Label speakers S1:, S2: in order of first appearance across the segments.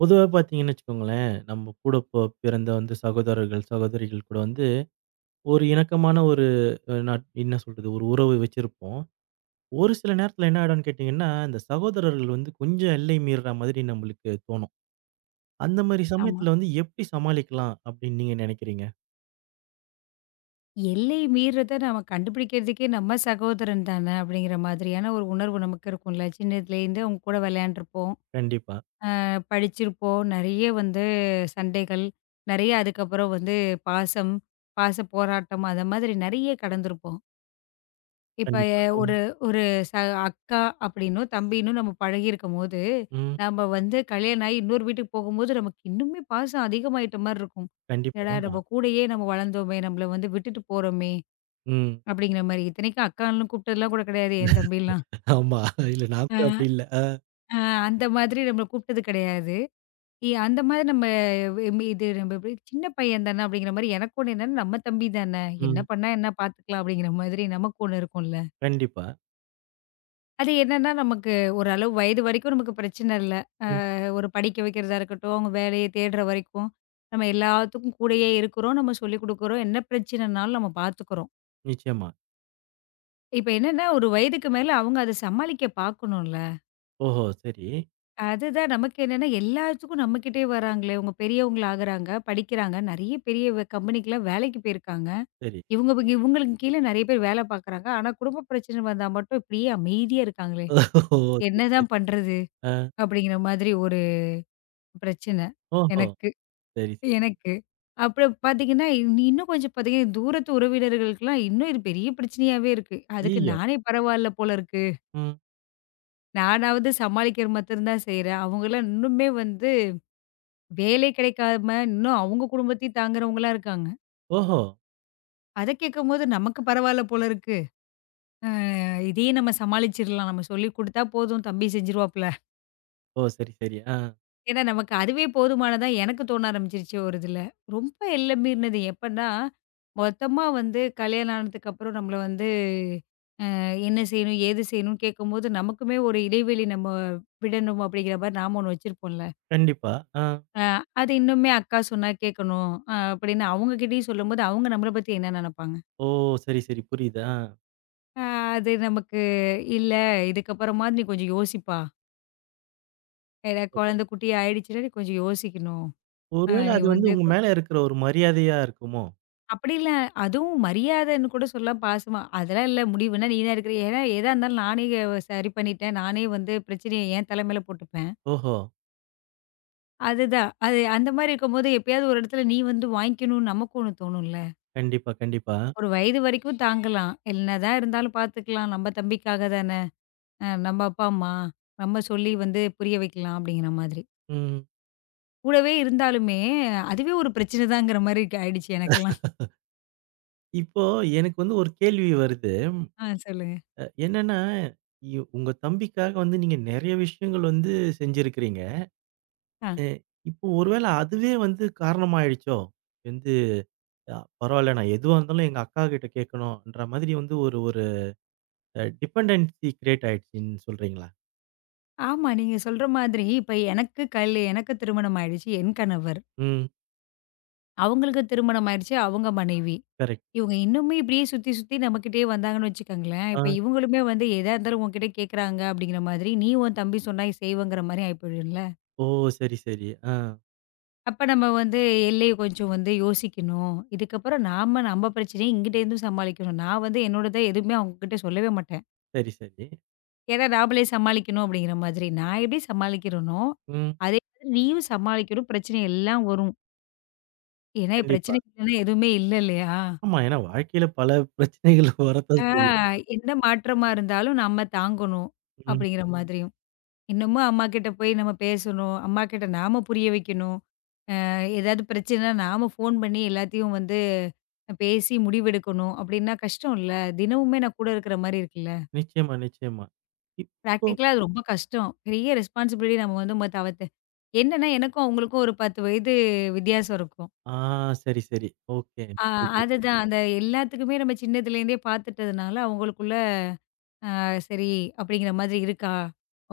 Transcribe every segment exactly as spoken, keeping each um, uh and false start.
S1: பொதுவா பார்த்தீங்கன்னு வச்சுக்கோங்களேன், நம்ம கூட பொ பிறந்த வந்து சகோதரர்கள், சகோதரிகள் கூட வந்து ஒரு இணக்கமான ஒரு அ நட் என்ன சொல்றது? ஒரு உறவு வச்சிருப்போம். ஒரு சில நேரத்தில என்ன ஆயிடும்ன்னு கேட்டீங்கன்னா, இந்த சகோதரர்கள் வந்து கொஞ்சம் எல்லை மீறுற மாதிரி நம்மளுக்கு தோணும். அந்த மாரி
S2: ஆமா.
S1: சமயத்தில வந்து எப்படி சமாளிக்கலாம் அப்படின்னு நீங்க நினைக்கிறீங்க?
S2: எல்லை மீறுறத நம்ம கண்டுபிடிக்கிறதுக்கே நம்ம சகோதரன் தானே அப்படிங்கிற மாதிரியான ஒரு உணர்வு நமக்கு இருக்கும்ல. சின்னதுலேருந்து அவங்க கூட விளையாண்டுருப்போம்.
S1: கண்டிப்பா,
S2: அ படிச்சிருப்போம். நெறைய வந்து சண்டைகள், நெறைய அதுக்கப்புறம் வந்து பாசம், பாச போராட்டம் அந்த மாதிரி நெறைய கடந்திருப்போம். இப்ப
S1: கண்டிப்பா. ம்,
S2: ஒரு ஒரு ச அக்கா அப்படின்னும், தம்பின்னும் நம்ம பழகியிருக்கும்போது,
S1: ம்.
S2: நம்ம வந்து கல்யாணம் ஆகி இன்னொரு வீட்டுக்கு போகும்போது நமக்கு இன்னுமே பாசம் அதிகமாயிட்ட மாரி இருக்கும்.
S1: கண்டிப்பா.
S2: "என்னடா
S1: ஆமா.
S2: நம்ம கூடயே நம்ம வளர்ந்தோமே, நம்மள வந்து விட்டுட்டு போறோமே!"
S1: ம்.
S2: அப்படிங்கிற மாரி. இத்தனைக்கும் அக்கான்னு கூப்பிட்டதுலாம் கூட கிடையாது என் தம்பிலாம்.
S1: ஆமா. இல்ல நான் கூட
S2: ஆ.
S1: அப்படி இல்ல. அ.
S2: அ அந்த மாதிரி நம்மள கூப்பிட்டது கிடையாது. இ அந்த மாதிரி நம்ம ம் இது நம்ம எப்படி சின்ன பையன் தானே அப்படிங்கிற மாரி எனக்கு ஒண்ணு என்னன்னா நம்ம தம்பி தானே, என்ன
S1: ம்.
S2: பண்ணா என்ன பார்த்துக்கலாம் அப்படிங்கிற மாதிரி நமக்கு ஒண்ணு இருக்கும்ல.
S1: கண்டிப்பா.
S2: அது என்னன்னா நமக்கு ஓரளவு வயது வரைக்கும் நமக்கு பிரச்சனை இல்ல.
S1: ம்.
S2: ஒரு படிக்க வைக்கிறதா இருக்கட்டும், அவங்க வேலைய தேடுற வரைக்கும் நம்ம எல்லாத்துக்கும் கூடயே இருக்கிறோம். நம்ம சொல்லிக் குடுக்குறோம். என்ன பிரச்சனைனாலும் நம்ம பார்த்துக்கிறோம்.
S1: நிச்சயமா.
S2: இப்ப என்னன்னா ஒரு வயதுக்கு மேல அவங்க அத சமாளிக்க பார்க்கணும்ல.
S1: ஓஹோ! சரி,
S2: அதுதான் நமக்கு என்னன்னா, எல்லாத்துக்கும் நம்ம கிட்டயே வராங்களே! இவுங்க பெரியவங்களா ஆகுறாங்க, படிக்கிறாங்க. நெறைய பெரிய வ கம்பெனிக்குலாம் வேலைக்கு போயிருக்காங்க.
S1: சரி.
S2: இவுங்க இவ் இவுங்களுக்கு கீழ நெறைய பேர் வேல பார்க்குறாங்க. ஆனா, குடும்ப பிரச்சனை வந்தா மட்டும் இப்படியே அமைதியா இருக்காங்களே!
S1: ஓஹோ! சரி, சரி.
S2: என்னதான் பண்றது?
S1: அ.
S2: அப்படிங்கிற மாதிரி ஒரு பிரச்சனை.
S1: ஓஹோ!
S2: எனக்கு
S1: சரி, சரி.
S2: எனக்கு. அப்புறம் பார்த்தீங்கன்னா, இன் இன்னும் கொஞ்சம் பார்த்தீங்கன்னா, தூரத்து உறவினர்களுக்குலாம் இன்னும் இது பெரிய பிரச்சனையாவே இருக்கு. அதுக்கு
S1: ஐய்யய்யோ!
S2: நானே பரவாயில்ல போல இருக்கு.
S1: ம்.
S2: நானாவது சமாளிக்கிற மாத்திரம் தான் செய்றேன். அவங்கலாம் இன்னுமே வந்து வேலை கிடைக்காம, இன்னும் அவங்க குடும்பத்தையும் தாங்குறவங்களா இருக்காங்க.
S1: ஓஹோ!
S2: அத கேட்கும்போது நமக்கு பரவால்ல போல இருக்கு. அ இதையே நம்ம சமாளிச்சிரலாம். நம்ம சொல்லி குடுத்தா போதும் தம்பி செஞ்சுருவாப்ல.
S1: ஓ! சரி, சரி. ஆ.
S2: ஏன்னா நமக்கு அதுவே போதுமானதா எனக்கு தோண ஆரம்பிச்சிருச்சு ஒரு இதுல. ரொம்ப எல்லை மீறினது எப்பன்னா, மொத்தமா வந்து கல்யாணம் ஆனதுக்கு அப்புறம் நம்மள வந்து அஹ், என்ன செய்யணும்? ஏது செய்யணும்னு கேட்கும்போது, நமக்குமே ஒரு இடைவெளி நம்ம விடணும் அப்படிங்கிற மாரி நாம ஒண்ணு வச்சிருப்போம்ல.
S1: கண்டிப்பா. ஆ.
S2: அ அது இன்னுமே அக்கா சொன்னா கேட்கணும். அ அப்படின்னு அவங்க கிட்டயும் சொல்லும்போது, அவங்க நம்மள பத்தி என்ன நெனப்பாங்க?
S1: ஓ! சரி, சரி. புரியுது. ஆ.
S2: அ அது நமக்கு இல்ல இதுக்கப்புறமா நீ கொஞ்சம் யோசிப்பா. ஏன்னா
S1: ஓஹோ!
S2: குழந்தை குட்டி ஆயிடுச்சுன்னா நீ கொஞ்சம் யோசிக்கணும். அ
S1: ஒருவேள
S2: நீ
S1: அது வந்து
S2: வந்து
S1: உங்க
S2: கொ
S1: மேல இருக்கிற ஒரு மரியாதையா இருக்குமோ?
S2: அப்படி இல்ல. அதுவும் மரியாதைன்னு கூட சொல்லலாம் பாசமா. அதெல்லாம் இல்ல முடிவுன்னா நீ தான் எடுக்கிற. ஏன்னா எதா இருந்தாலும் நானே சரி பண்ணிட்டேன். நானே வந்து பிரச்சனைய என் தலை மேல போட்டுப்பேன்.
S1: ஓஹோ!
S2: அதுதான். அது அந்த மாரி இருக்கும்போது எப்பயாவது ஒரு இடத்துல நீ வந்து வாங்கிக்கணும்னு நமக்கு ஒண்ணு தோணும்ல.
S1: கண்டிப்பா, கண்டிப்பா.
S2: ஒரு வயது வரைக்கும் தாங்கலாம். என்னதான் இருந்தாலும் பார்த்துக்கலாம். நம்ம தம்பிக்காக தானே. அ நம்ம அப்பா, அம்மா நம்ம சொல்லி வந்து புரிய வைக்கலாம் அப்படிங்கிற மாதிரி.
S1: ம்.
S2: கூடவே இருந்தாலுமே, அதுவே ஒரு பிரச்சனை தாங்கிற மாரி ஆயிடுச்சு எனக்கெல்லாம்.
S1: இப்போ எனக்கு வந்து ஒரு கேள்வி வருது.
S2: ஆ, சொல்லுங்க.
S1: அ என்னன்னா, இ உங்க தம்பிக்காக வந்து நீங்க நெறைய விஷயங்கள் வந்து செஞ்சிருக்கிறீங்க.
S2: ஆ.
S1: அ இப்போ ஒருவேள அதுவே வந்து காரணமாயிடுச்சோ? வந்து அ பரவால்ல நான் எதுவா இருந்தாலும் எங்க அக்கா கிட்ட கேட்கணும்ன்ற மாதிரி வந்து ஒரு ஒரு அ டிபெண்டன்சி கிரியேட் ஆயிடுச்சுன்னு சொல்றீங்களா?
S2: ஆமா. நீங்க சொல்ற மாதிரி இப்ப எனக்கு கல் எனக்கு திருமணம் ஆயிடுச்சு. என் கணவர்.
S1: ம்.
S2: அவங்களுக்கு திருமணம் ஆயிடுச்சு. அவங்க மனைவி.
S1: கரெக்ட்.
S2: இவங்க இன்னுமே இப்படியே சுத்தி சுத்தி நம்மகிட்டயே வந்தாங்கன்னு வச்சுக்கோங்களேன்,
S1: ஆ.
S2: இப்ப இவங்களுமே வந்து எதா இருந்தாலும் உன்கிட்ட கேட்கறாங்க அப்படிங்கிற மாதிரி, நீ உன் தம்பி சொன்னா செய்வேங்கிற மாரி ஆயி போயிடும்ல.
S1: ஓ! சரி, சரி. ஆ.
S2: அப்ப நம்ம வந்து எல்லைய கொஞ்சம் வந்து யோசிக்கணும். இதுக்கப்புறம் நாம நம்ம பிரச்சனைய இங்கிட்டேருந்து சமாளிக்கணும். நான் வந்து என்னோடத எதுவுமே அவங்ககிட்ட சொல்லவே மாட்டேன்.
S1: சரி, சரி.
S2: ஏன்னா நாமளே சமாளிக்கணும் அப்படிங்கிற மாதிரி. நான் எப்படி சமாளிக்கிறேனோ,
S1: ம்.
S2: அதே மாதிரி நீயும் சமாளிக்கணும். பிரச்சனை எல்லாம் வரும். ஏன்னா
S1: கண்டிப்பா.
S2: பிரச்சனை இல்லன்னா எதுவுமே இல்ல இல்லையா?
S1: ஆமா. ஏன்னா வாழ்க்கையில பல பிரச்சனைகள்
S2: ஆ
S1: வரத்தான் செய்யும்.
S2: எந்த மாற்றமா இருந்தாலும் நம்ம தாங்கணும்
S1: ம்.
S2: அப்படிங்கிற மாதிரியும். இன்னமும் அம்மா கிட்ட போய் நம்ம பேசணும். அம்மா கிட்ட நாம புரிய வைக்கணும். அ ஏதாவது பிரச்சனைனா நாம ஃபோன் பண்ணி எல்லாத்தையும் வந்து பேசி முடிவெடுக்கணும். அப்படின்னா கஷ்டம் இல்ல. தினமுமே நான் கூட இருக்கிற மாரி இருக்குல்ல.
S1: நிச்சயமா, நிச்சயமா. இப்போ
S2: பிராக்டிகலா அது ரொம்ப கஷ்டம். பெரிய ரெஸ்பான்சிபிலிட்டி நம்ம வந்து நம்ம தவிர்த்து என்னன்னா, எனக்கும் அவங்களுக்கும் ஒரு பத்து வயது வித்தியாசம் இருக்கும்.
S1: ஆ சரி, சரி. ஓகே.
S2: ஆ
S1: புரியுது.
S2: அதுதான் அந்த எல்லாத்துக்குமே நம்ம சின்னதுலேருந்தே பார்த்துட்டதுனால, அவங்களுக்குள்ள அ சரி அப்படிங்கிற மாதிரி இருக்கா?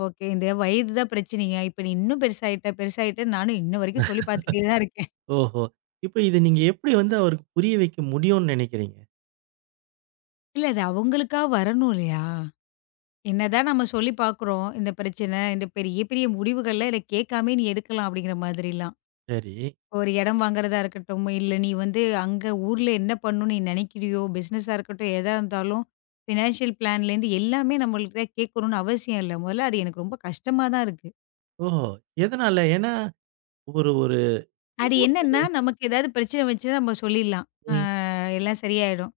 S2: ஓகே. இந்த வயது தான் பிரச்சனையா? இப்ப நீ இன்னும் பெருசாயிட்ட, பெருசாயிட்ட நானும் இன்ன வரைக்கும் சொல்லி பார்த்துட்டே தான் இருக்கேன்.
S1: ஓஹோ! இப்ப இத நீங்க எப்படி வந்து அவருக்கு புரிய வைக்க முடியும்னு நினைக்கிறீங்க?
S2: இல்ல அது அவங்களுக்கா வரணும் இல்லையா? என்னதான் நம்ம சொல்லி பார்க்குறோம், இந்த பிரச்சனை, இந்த பெரிய பெரிய முடிவுகள்லாம் இத கேட்காமயே நீ எடுக்கலாம் அப்படிங்கிற மாதிரிலாம்.
S1: சரி.
S2: ஒரு இடம் வாங்குறதா இருக்கட்டும், இல்ல நீ வந்து அங்க ஊர்ல என்ன பண்ணணும்னு நீ நினைக்கிறியோ, பிசினஸா இருக்கட்டும், எதா இருந்தாலும் ஃபினான்ஷியல் பிளான்லேருந்து எல்லாமே நம்மள்ட்ட கேட்கணும்னு அவசியம் இல்ல. முதல்ல அது எனக்கு ரொம்ப கஷ்டமா தான் இருக்கு.
S1: ஓஹோ! எதனால? ஏன்னா ஒரு ஒரு
S2: அது
S1: ஒரு சில
S2: என்னன்னா, நமக்கு ஏதாவது பிரச்சனை வந்துச்சுன்னா நம்ம சொல்லிடலாம். அ
S1: ம்.
S2: எல்லாம் சரியாயிடும்.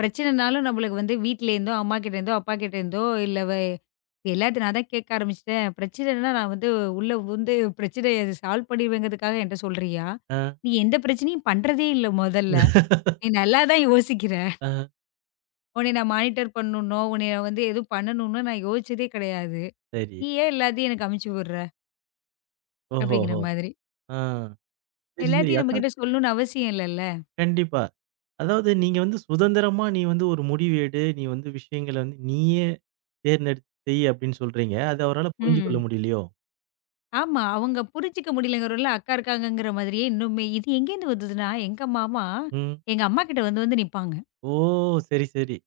S2: பிரச்சனைனாலும் நம்மளுக்கு வந்து வீட்லேருந்தோ, அம்மா கிட்டேருந்தோ, அப்பா கிட்டேருந்தோ இல்ல வே எல்லாத்தையும் நான் தான் கேட்க ஆரம்பிச்சுட்டேன். பிரச்சனைன்னா நான் வந்து உள்ள புகுந்து பிரச்சனைய சால்வ் பண்ணிருவேங்கிறதுக்காக என்ட்ட சொல்றியா?
S1: ஆ,
S2: நீ எந்த பிரச்சனையும் பண்றதே இல்ல முதல்ல. நீ நல்லா தான் யோசிக்கிற.
S1: ஆ.
S2: உன்னைய நான் மானிட்டர் பண்ணணும்னோ, உன்னைய வந்து எதுவும் பண்ணணும்னோ நான் யோசிச்சதே கிடையாது.
S1: சரி.
S2: நீ ஏன் எல்லாத்தையும் எனக்கு அமுச்சு விடுற? அப்படிங்கிற
S1: ஓஹோஹோ!
S2: மாதிரி.
S1: ஆ. சரி, சரி.
S2: எல்லாத்தையும்
S1: அதான்
S2: நம்மகிட்ட சொல்லணும்னு அவசியம் இல்லல்ல.
S1: கண்டிப்பா. அதாவது நீங்க வந்து சுதந்திரமா நீ வந்து ஒரு முடிவு எடு. நீ வந்து விஷயங்கள வந்து நீயே தேர்ந்தெடுத்து செய் அப்படின்னு சொல்றீங்க. அது அவரால புரிஞ்சு கொள்ள
S2: ம்.
S1: முடியலையோ?
S2: ஆமா. அவங்க புரிஞ்சுக்க முடியலங்கிறவர்ல அக்கா இருக்காங்கங்கிற மாதிரியே இன்னுமே இது எங்கேருந்து வந்ததுன்னா, எங்க மாமா
S1: ம்.
S2: எங்க அம்மாகிட்ட வந்து வந்து நிப்பாங்க.
S1: ஓ! சரி, சரி.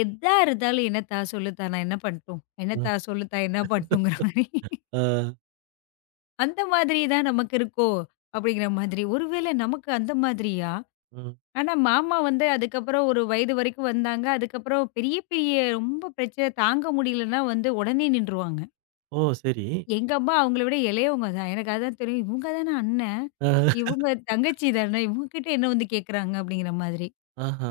S2: எதா இருந்தாலும் "என்னத்தா சொல்லுத்தா நான் என்ன பண்ணட்டும்?
S1: ம்.
S2: என்னத்தா சொல்லுத்தா என்ன பண்ணட்டுங்கிற" மாரி.
S1: ஆ.
S2: அந்த மாதிரி தான் நமக்கு இருக்கோ! அப்படிங்கிற மாதிரி. ஒருவேளை நமக்கு அந்த மாதிரியா?
S1: ம்.
S2: ஆனா, மாமா வந்து அதுக்கப்புறம் ஒரு வயது வரைக்கும் வந்தாங்க. அதுக்கப்புறம் பெரிய, பெரிய ரொம்ப பிரச்சனை தாங்க முடியலன்னா வந்து உடனே நின்றுவாங்க.
S1: ஓ! சரி.
S2: எங்க அம்மா அவங்கள விட இளையவங்க தான். எனக்கு அதான் தெரியும். இவங்க தானே அண்ணன்.
S1: ஆ.
S2: இவங்க தங்கச்சி தானே. இவங்க கிட்ட என்ன வந்து கேட்குறாங்க அப்படிங்கிற மாதிரி.
S1: ஆஹா.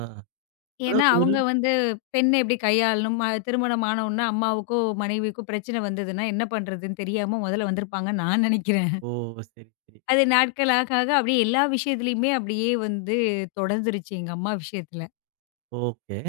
S2: ஏன்னா,
S1: அதாவது ஒரு
S2: அவங்க வந்து பெண்ண எப்படி கையாளணும், அ திருமணம் ஆன உடனே அம்மாவுக்கோ, மனைவிக்கோ பிரச்சனை வந்ததுன்னா என்ன பண்றதுன்னு தெரியாம முதல்ல வந்திருப்பாங்கன்னு நான் நெனைக்கிறேன்.
S1: ஓ! சரி, சரி.
S2: அது நாட்கள் ஆக, ஆக அப்படியே எல்லா விஷயத்துலயுமே அப்படியே வந்து தொடர்ந்துருச்சு எங்க அம்மா விஷயத்துல.
S1: ஓகே.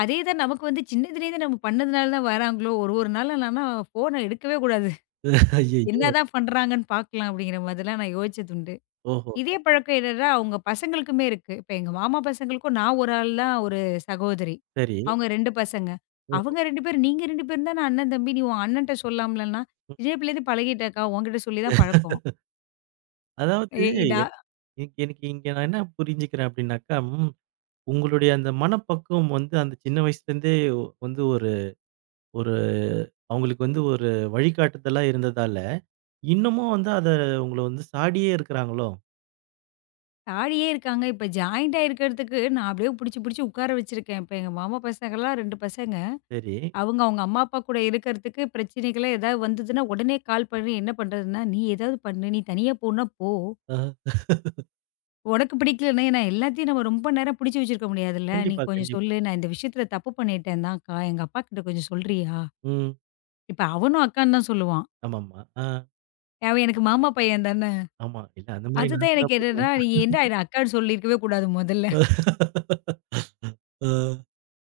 S2: அதே தான் நமக்கு வந்து சின்னதுலேருந்து நம்ம பண்ணதுனால தான் வராங்களோ! ஒரு ஒரு நாள் நான்லாம் ஃபோன எடுக்கவே கூடாது.
S1: ஐயய்யோ!
S2: என்னதான் பண்றாங்கன்னு பார்க்கலாம் அப்படிங்கிற மாதிரிலாம் நான் யோசிச்சதுண்டு.
S1: ஓஹோ!
S2: இதே பழக்கம் என்னன்னா, அவங்க பசங்களுக்குமே இருக்கு. இப்ப எங்க மாமா பசங்களுக்கும் நான் ஒரு ஆள் தான் ஒரு சகோதரி.
S1: சரி.
S2: அவங்க ரெண்டு பசங்க.
S1: ஓஹோ!
S2: அவங்க ரெண்டு பேரும் "நீங்க ரெண்டு பேரும் தான அண்ணன், தம்பி. நீ உன் அண்ணன்ட்ட சொல்லாம்லன்னா?" "சின்ன பிள்ளைலேருந்து பழகிட்டேன்க்கா. உன்கிட்ட சொல்லி தான் பழக்கம்."
S1: அதாவது
S2: ஏய் டா
S1: எ எனக்கு எனக்கு இங்க நான் என்ன புரிஞ்சுக்கிறேன் அப்படின்னாக்கா, ம் உங்களுடைய அந்த மனப்பக்குவம் வந்து அந்த சின்ன வயசுலேருந்தே வந்து ஒரு ஒரு அவங்களுக்கு வந்து ஒரு வழிகாட்டுதலா இருந்ததால, இன்னமும் வந்து அத உங்கள வந்து சாடியே இருக்கிறாங்களோ!
S2: தாடியே இருக்காங்க. இப்ப ஜாயிண்ட் ஆயிருக்கிறதுக்கு நான் அப்படியே புடிச்சு, புடிச்சு உட்கார வச்சிருக்கேன். இப்ப எங்க மாமா பசங்கலாம் ரெண்டு பசங்க.
S1: சரி.
S2: அவங்க, அவங்க அம்மா, அப்பா கூட இருக்கிறதுக்கு பிரச்சனைகளே ஏதாவது வந்ததுன்னா, உடனே கால் பண்ணி என்ன பண்றதுன்னா, "நீ ஏதாவது பண்ணு. நீ தனியா போணுனா போ.
S1: ஆஹா.
S2: உனக்கு பிடிக்கலன்னா" ஏன்னா எல்லாத்தையும் நம்ம ரொம்ப நேரம் பிடிச்சு வச்சிருக்க முடியாதுல்ல. "நீ
S1: கண்டிப்பா,
S2: கொஞ்சம்
S1: கண்டிப்பா.
S2: சொல்லு. நான் இந்த விஷயத்துல தப்பு பண்ணிட்டேன் தான்க்கா. எங்க அப்பாகிட்ட கொஞ்சம் சொல்றியா?"
S1: ம்.
S2: இப்ப அவனும் அக்கான்னு தான் சொல்லுவான்.
S1: ஆமாமா. ஆ,
S2: அவன் எனக்கு மாமா பையன் தானே.
S1: ஆமா. இல்ல அந்த மாரி நான்
S2: அதுதான்
S1: கூட
S2: எனக்கு என்னன்னா,
S1: அப்படித்தான்.
S2: "நீ ஏன்டா என்ன அக்கான்னு சொல்லியிருக்கவே கூடாது முதல்ல."
S1: ஆ.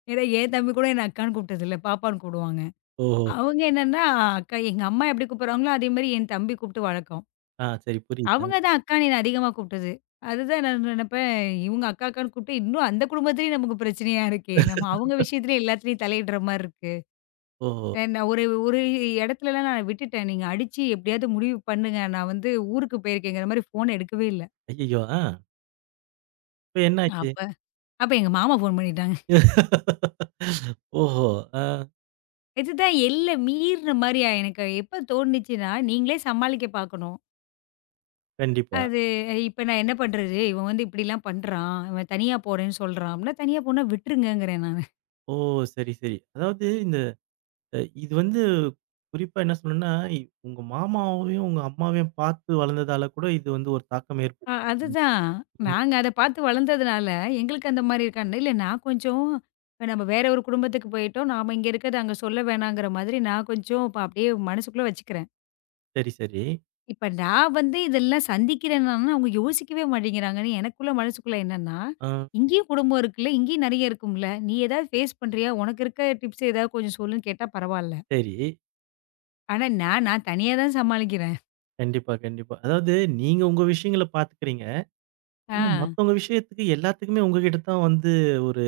S2: ஏன்னா என் தம்பி கூட என்ன அக்கான்னு கூப்பிட்டதில்ல. பாப்பான்னு கூப்பிடுவாங்க.
S1: ஓஹோ!
S2: அவங்க என்னன்னா, அக்கா எங்க அம்மா எப்படி கூப்பிடுறாங்களோ அதே மாரி என் தம்பி கூப்பிட்டு வழக்கம்.
S1: ஆ, சரி புரியுது. ஆ.
S2: அவங்க தான் அக்கான்னு என்ன அதிகமா கூப்பிட்டது. அதுதான் நான் நினைப்பேன், இவங்க அக்கா அக்கான்னு கூப்பிட்டு இன்னும் அந்த குடும்பத்திலேயும் நமக்கு பிரச்சனையா இருக்கே! நம்ம அவங்க விஷயத்திலேயே எல்லாத்துலயும் தலையிடுற மாரி இருக்கு.
S1: ஓஹோ!
S2: அ நான் ஒரு ஒரு இடத்துலலாம் நான் விட்டுட்டேன். நீங்க அடிச்சு எப்படியாவது முடிவு பண்ணுங்க. நான் வந்து ஊருக்கு போயிருக்கேங்கிற மாரி ஃபோன் எடுக்கவே இல்ல.
S1: ஐயய்யோ! ஆ. இப்ப என்ன ஆச்சு?
S2: அப்ப அப்ப எங்க மாமா ஃபோன் பண்ணிட்டாங்க.
S1: ஓஹோ! ஆ.
S2: இதுதான் எல்லை மீறின மாரியா எனக்கு எப்ப தோணுச்சுன்னா, நீங்களே சமாளிக்க பார்க்கணும்.
S1: கண்டிப்பா.
S2: அது இப்ப நான் என்ன பண்றது? இவன் வந்து இப்படிலாம் பண்றான். இவன் தனியா போறேன்னு சொல்றான். அப்படின்னா தனியா போனா விட்டுருங்கங்கிறேன் நான்.
S1: ஓ! சரி, சரி. அதாவது இந்த அ இது வந்து குறிப்பா என்ன சொல்லணும்னா, இ உங்க மாமாவையும், உங்க அம்மாவையும் பார்த்து வளர்ந்ததால கூட இது வந்து ஒரு தாக்கம்
S2: ஆ
S1: ஏற்பட்டுருக்கும்.
S2: அதுதான்.
S1: ம்.
S2: நாங்க அத பார்த்து வளர்ந்ததுனால, எங்களுக்கு அந்த மாரி இருக்கான்னு இல்ல நான் கொஞ்சம் இப்ப நம்ம வேற ஒரு குடும்பத்துக்கு போயிட்டோம். நாம இங்க இருக்கிறத அங்க சொல்ல வேணாங்கிற மாதிரி நான் கொஞ்சம் இப்ப அப்படியே மனசுக்குள்ள வச்சுக்கிறேன்.
S1: சரி, சரி.
S2: இப்ப நான் வந்து இதெல்லாம் சந்திக்கிறேன்னா, அவங்க யோசிக்கவே மாட்டேங்கிறாங்கன்னு எனக்குள்ள மனசுக்குள்ள என்னன்னா,
S1: ஆ
S2: இங்கேயும் குடும்பம் இருக்குல்ல, இங்கேயும் நெறைய இருக்கும்ல. நீ ஏதாவது ஃபேஸ் பண்றியா? உனக்கு இருக்க டிப்ஸ் ஏதாவது கொஞ்சம் சொல்லுன்னு கேட்டா பரவால்ல.
S1: சரி.
S2: ஆனா நான் நான் தனியா தான் சமாளிக்கிறேன்.
S1: கண்டிப்பா, கண்டிப்பா. அதாவது நீங்க உங்க விஷயங்கள பார்த்துக்கிறீங்க.
S2: ஆ.
S1: ஆனா மத்தவங்க விஷயத்துக்கு எல்லாத்துக்குமே உங்ககிட்ட தான் வந்து ஒரு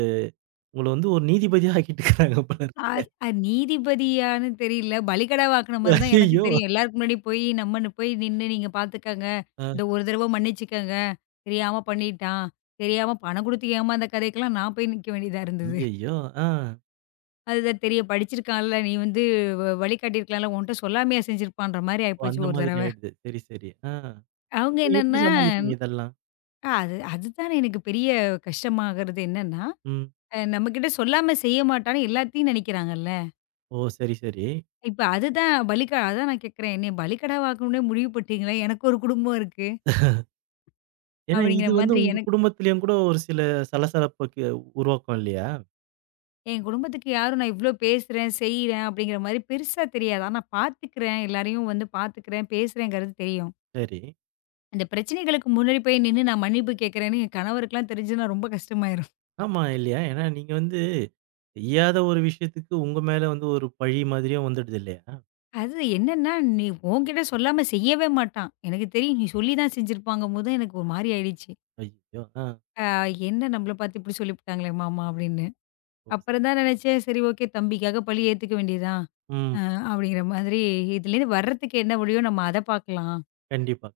S1: உங்கள வந்து ஒரு நீதிபதியா ஆக்கிட்டு இருக்காங்க போல
S2: ஆ
S1: இருக்கு.
S2: அ நீதிபதியான்னு தெரியல. பலிகடாவாக்குன மாரி தான் எனக்கு
S1: ஐயய்யோ!
S2: தெரியும். எல்லாருக்கும் முன்னாடி போய் நம்மன்னு போய் நின்னு நீங்க பாத்துக்கங்க.
S1: ஆ.
S2: இந்த ஒரு தடவ மன்னிச்சுக்கங்க. தெரியாம பண்ணிட்டான். தெரியாம பணம் குடுத்து ஏமாந்த கதைக்கெல்லாம் நான் போய் நிக்க வேண்டியதா இருந்தது.
S1: ஐயய்யோ! ஆ.
S2: அதுதான் தெரிய படிச்சிருக்கான்ல, நீ வந்து வ வழிகாட்டியிருக்கலாம்ல, உன்ட்ட சொல்லாமயா செஞ்சிருப்பான்ற மாரி
S1: ஓ
S2: ஆயிப்போச்சு
S1: அந்த
S2: ஒரு
S1: மாதிரி
S2: தடவ.
S1: ஆயிடுது. சரி, சரி. ஆ.
S2: அவங்க
S1: அப்ப எப்படி
S2: என்னன்னா
S1: சமாளிப்பீங்க இதெல்லாம்?
S2: அது அதுதான் எனக்கு பெரிய கஷ்டமாகறது என்னன்னா,
S1: ம்.
S2: அ நம்மகிட்ட சொல்லாம செய்ய மாட்டான்னு எல்லாத்தையும் நெனைக்கிறாங்கல்ல.
S1: ஓ! சரி, சரி.
S2: இப்ப அதுதான் பலிகடா அதான் நான் கேட்கிறேன். என்னைய பலிகடாவா ஆக்கணும்னே முடிவு பண்ட்டீங்களே! எனக்கு ஒரு குடும்பம் இருக்கு.
S1: ஏன்னா,
S2: அப்படிங்கிற
S1: இது வந்து
S2: மாதிரி
S1: உங்க
S2: எனக்கு
S1: குடும்பத்திலயும் கூட ஒரு சில சலசலப்புக்கு உருவாக்கும் இல்லையா?
S2: என் குடும்பத்துக்கு யாரும் நான் இவ்ளோ பேசுறேன், செய்றேன் அப்படிங்கிற மாரி பெருசா தெரியாது. ஆனா பார்த்துக்கிறேன். எல்லாரையும் வந்து பார்த்துக்கிறேன், பேசுறேங்கிறது தெரியும்.
S1: சரி.
S2: அந்த பிரச்சனைகளுக்கு முன்னாடி போய் நின்னு நான் மன்னிப்பு கேட்கிறேன்னு என் கணவருக்குலாம் தெரிஞ்சுதுனா ரொம்ப கஷ்டமாயிரும்.
S1: ஆமா இல்லையா? ஏன்னா நீங்க வந்து செய்யாத ஒரு விஷயத்துக்கு உங்க மேல வந்து ஒரு பழி மாதிரியும் வந்துடுது இல்லையா?
S2: அது என்னன்னா, நீ உன்கிட்ட சொல்லாம செய்யவே மாட்டான். எனக்கு தெரியும். நீ சொல்லி தான் செஞ்சிருப்பாங்கும்போது எனக்கு ஒரு மாரி ஆயிடுச்சு.
S1: ஐயயோ! ஆ.
S2: அ என்ன நம்மள பார்த்து இப்படி சொல்லிப்புட்டாங்களே மாமா அப்படின்னு.
S1: ஓ,
S2: அப்புறம் தான் நினைச்சேன், சரி ஓகே தம்பிக்காக பழி ஏத்துக்க வேண்டியது தான்.
S1: ம்.
S2: அ அப்படிங்கிற மாதிரி இதுலேருந்து வர்றதுக்கு என்ன வழியோ நம்ம அத பார்க்கலாம்.
S1: கண்டிப்பா.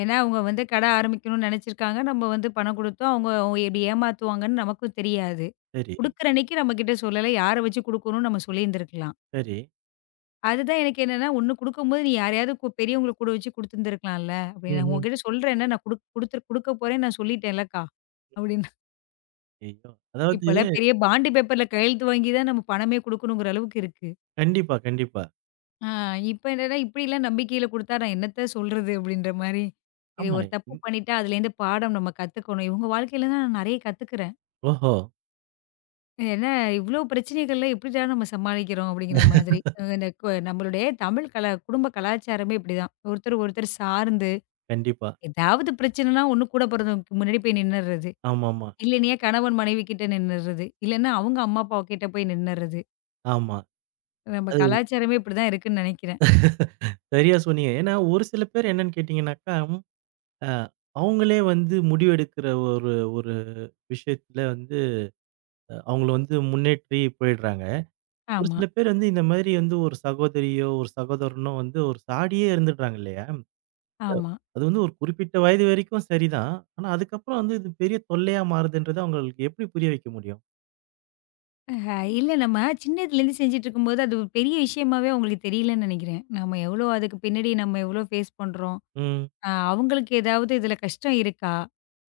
S2: ஏன்னா, அவங்க வந்து கடை ஆரம்பிக்கணும்னு நினைச்சிருக்காங்க. நம்ம வந்து பணம் குடுத்தோம். அவங்க அவங்க எப்படி ஏமாத்துவாங்கன்னு நமக்கும் தெரியாது.
S1: சரி,
S2: குடுக்குற அன்னைக்கு நம்மகிட்ட சொல்லல. யார வச்சு குடுக்கணும்னு நம்ம சொல்லியிருந்திருக்கலாம்.
S1: சரி.
S2: அதுதான் எனக்கு என்னன்னா, ஒண்ணு குடுக்கும்போது நீ யாரையாவது கு பெரியவங்கள கூட வச்சு குடுத்துருந்துருக்கலாம்ல அப்படின்னு. நான்
S1: ம்ஹ்ம்.
S2: உங்ககிட்ட சொல்றேன்ல நான் குடுக் குடுத்து குடுக்க போறேன்னு நான் சொல்லிட்டேன்லக்கா. அப்படின்னா
S1: ஐயோ! அதாவது
S2: இப்போலாம் பெரிய பாண்டு பேப்பர்ல கையெழுத்து வாங்கி தான் நம்ம பணமே குடுக்கணுங்கிற அளவுக்கு இருக்கு.
S1: கண்டிப்பா, கண்டிப்பா.
S2: ஆ, இப்ப என்னன்னா, இப்படிலாம் நம்பிக்கையில குடுத்தா நான் என்னத்த சொல்றது? அப்படின்ற மாரி. சரி
S1: ஆமா.
S2: ஒரு தப்பு
S1: ம்.
S2: பண்ணிட்டா அதுலேருந்து பாடம் நம்ம கத்துக்கணும். இவங்க வாழ்க்கையில தான் நான் நெறைய கத்துக்கிறேன்.
S1: ஓஹோ!
S2: ஏன்னா இவ்ளோ பிரச்சனைகள்ல எப்படிடா நம்ம சமாளிக்கிறோம்? அப்படிங்கிற மாதிரி. அ இந்த கு நம்மளுடைய தமிழ் கலா குடும்ப கலாச்சாரமே இப்படிதான். ஒருத்தர் ஒருத்தர் சார்ந்து
S1: கண்டிப்பா.
S2: ஏதாவது பிரச்சனைனா ஒண்ணு கூட பிறந்தவங்களுக்கு முன்னாடி போய் நின்னுறது.
S1: ஆமாமா.
S2: இல்லைன்னா கணவன் மனைவி கிட்ட நின்னுறது. இல்லன்னா அவங்க அம்மா அப்பா கிட்ட போய் நின்னுறது.
S1: ஆமா.
S2: நம்ம
S1: ஆமா, அது
S2: கலாச்சாரமே இப்படிதான் இருக்குன்னு நெனைக்கிறேன்.
S1: சரியா சொன்னீங்க. ஏன்னா ஒரு சில பேர் என்னன்னு கேட்டீங்கன்னாக்கா, அ அவங்களே வந்து முடிவெடுக்கிற ஒரு ஒரு விஷயத்துல வந்து அ அவங்கள வந்து முன்னேற்றி போயிடுறாங்க. ஒரு
S2: ஆமா,
S1: சில பேர் வந்து இந்த மாதிரி வந்து ஒரு சகோதரியோ, ஒரு சகோதரனோ வந்து ஒரு சாடியே இருந்துடுறாங்க இல்லையா?
S2: ஆமா.
S1: அது வந்து ஒரு குறிப்பிட்ட வயது வரைக்கும் சரிதான். ஆனா அதுக்கப்புறம் வந்து இது பெரிய தொல்லையா மாறுதுன்றத அவங்களுக்கு எப்படி புரிய வைக்க முடியும்?
S2: அ இல்ல நம்ம சின்னதுலேருந்து செஞ்சுட்டு இருக்கும்போது, அது ஒரு பெரிய விஷயமாவே அவங்களுக்கு தெரியலன்னு நெனைக்கிறேன். நம்ம எவ்வளோ அதுக்கு பின்னாடி நம்ம எவ்வளோ ஃபேஸ் பண்றோம்.
S1: ம்.
S2: அ அவங்களுக்கு ஏதாவது இதுல கஷ்டம் இருக்கா?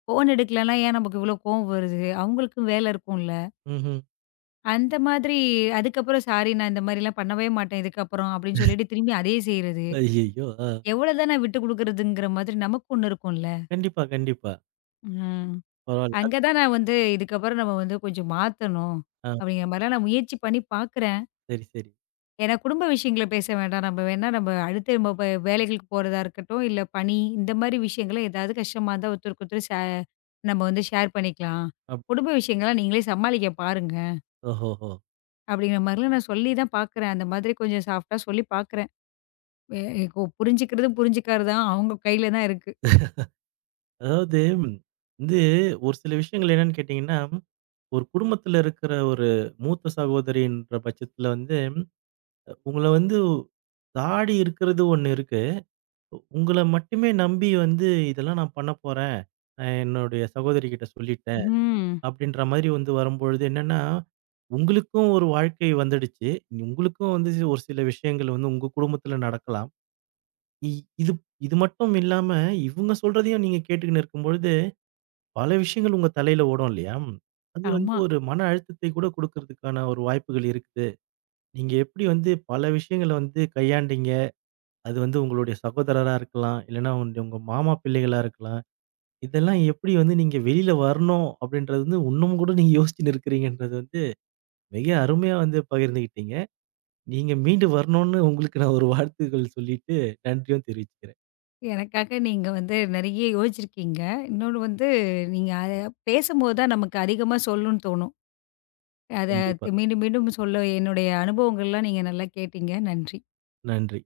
S2: ஃபோன் எடுக்கலனா ஏன் நமக்கு இவ்வளோ கோவம் வருது? அவங்களுக்கும் வேலை இருக்கும்ல.
S1: ம்ஹ்ம்.
S2: அந்த மாதிரி அதுக்கப்புறம் சாரி நான் இந்த மாதிரிலாம் பண்ணவே மாட்டேன் இதுக்கப்புறம் அப்படின்னு சொல்லிட்டு திரும்பி அதே செய்றது.
S1: ஐய்யய்யோ! ஆ.
S2: எவ்வளோ தான் நான் விட்டு குடுக்குறதுங்கிற மாதிரி நமக்கு ஒண்ணு இருக்கும்ல.
S1: கண்டிப்பா, கண்டிப்பா.
S2: ம்.
S1: பரவால்ல. அது
S2: அங்க தான் நான் வந்து இதுக்கப்புறம் நம்ம வந்து கொஞ்சம் மாத்தணும்.
S1: ஆ
S2: அப்படிங்கிற மாதிரிலாம் நான் முயற்சி பண்ணி பாக்குறேன்.
S1: சரி, சரி.
S2: ஏன்னா குடும்ப விஷயங்கள பேச வேண்டாம். நம்ம வேணா நம்ம அடுத்து நம்ம வே வேலைகளுக்கு போறதா இருக்கட்டும், இல்ல பணி இந்த மாரி விஷயங்கள ஏதாவது கஷ்டமா இருந்தா ஒருத்தருக்கு ஒருத்தர் ஷே நம்ம வந்து ஷேர் பண்ணிக்கலாம்.
S1: அப்படி.
S2: குடும்ப விஷயங்கள்லாம் நீங்களே சமாளிக்க பாருங்க.
S1: ஓஹோஹோ!
S2: அப்படிங்கிற மாரிலாம் நான் சொல்லி தான் பார்க்குறேன். அந்த மாதிரி கொஞ்சம் சாஃப்ட்டா சொல்லி பார்க்குறேன். எ இப்போ புரிஞ்சுக்கிறதும் புரிஞ்சுக்காததும் அவங்க கையில தான் இருக்கு.
S1: அதாவது ம், வந்து ஒரு சில விஷயங்கள் என்னன்னு கேட்டீங்கன்னா, ஒரு குடும்பத்தில இருக்கிற ஒரு மூத்த சகோதரின்ற பட்சத்தில வந்து உங்கள வந்து தாடி இருக்கிறது ஒண்ணு இருக்கு. உங்கள மட்டுமே நம்பி வந்து இதெல்லாம் நான் பண்ண போறேன். அ என்னுடைய சகோதரிகிட்ட சொல்லிட்டேன்.
S2: ம்.
S1: அப்படின்ற மாரி வந்து வரும்பொழுது என்னன்னா, உங்களுக்கும் ஒரு வாழ்க்கை வந்துடுச்சு. உங்களுக்கும் வந்து ஒரு சில விஷயங்கள் வந்து உங்க குடும்பத்துல நடக்கலாம். இ இது இது மட்டும் இல்லாம இவங்க சொல்றதையும் நீங்க கேட்டுக்கின்னு இருக்கும்பொழுது, பல விஷயங்கள் உங்க தலையில ஓடும் இல்லையா? அது வந்து
S2: ஆமா.
S1: ஒரு மன அழுத்தத்தை கூட குடுக்கறதுக்கான ஒரு வாய்ப்புகள் இருக்குது. நீங்க எப்படி வந்து பல விஷயங்கள வந்து கையாண்டீங்க? அது வந்து உங்களுடைய சகோதரரா இருக்கலாம். இல்லன்னா உங் உங்க மாமா பிள்ளைகளா இருக்கலாம். இதெல்லாம் எப்படி வந்து நீங்க வெளியில வரணும் அப்படின்றது வந்து இன்னமும் கூட நீங்க யோசிச்சுன்னு இருக்கிறீங்கன்றது வந்து மிக அருமையா வந்து பகிர்ந்துகிட்டீங்க. நீங்க மீண்டு வரணும்னு உங்களுக்கு நான் ஒரு வாழ்த்துக்கள் சொல்லிட்டு நன்றியும் தெரிவிச்சுக்கிறேன்.
S2: எனக்காக நீங்க வந்து நெறைய யோசிச்சிருக்கீங்க. இன்னொன்னு வந்து நீங்க அத பேசும்போது தான் நமக்கு அதிகமா சொல்லணும்னு தோணும். அத
S1: கண்டிப்பா.
S2: மீண்டும் மீண்டும் சொல்ல என்னுடைய அனுபவங்கள்லாம் நீங்க நல்லா கேட்டீங்க. நன்றி.
S1: நன்றி.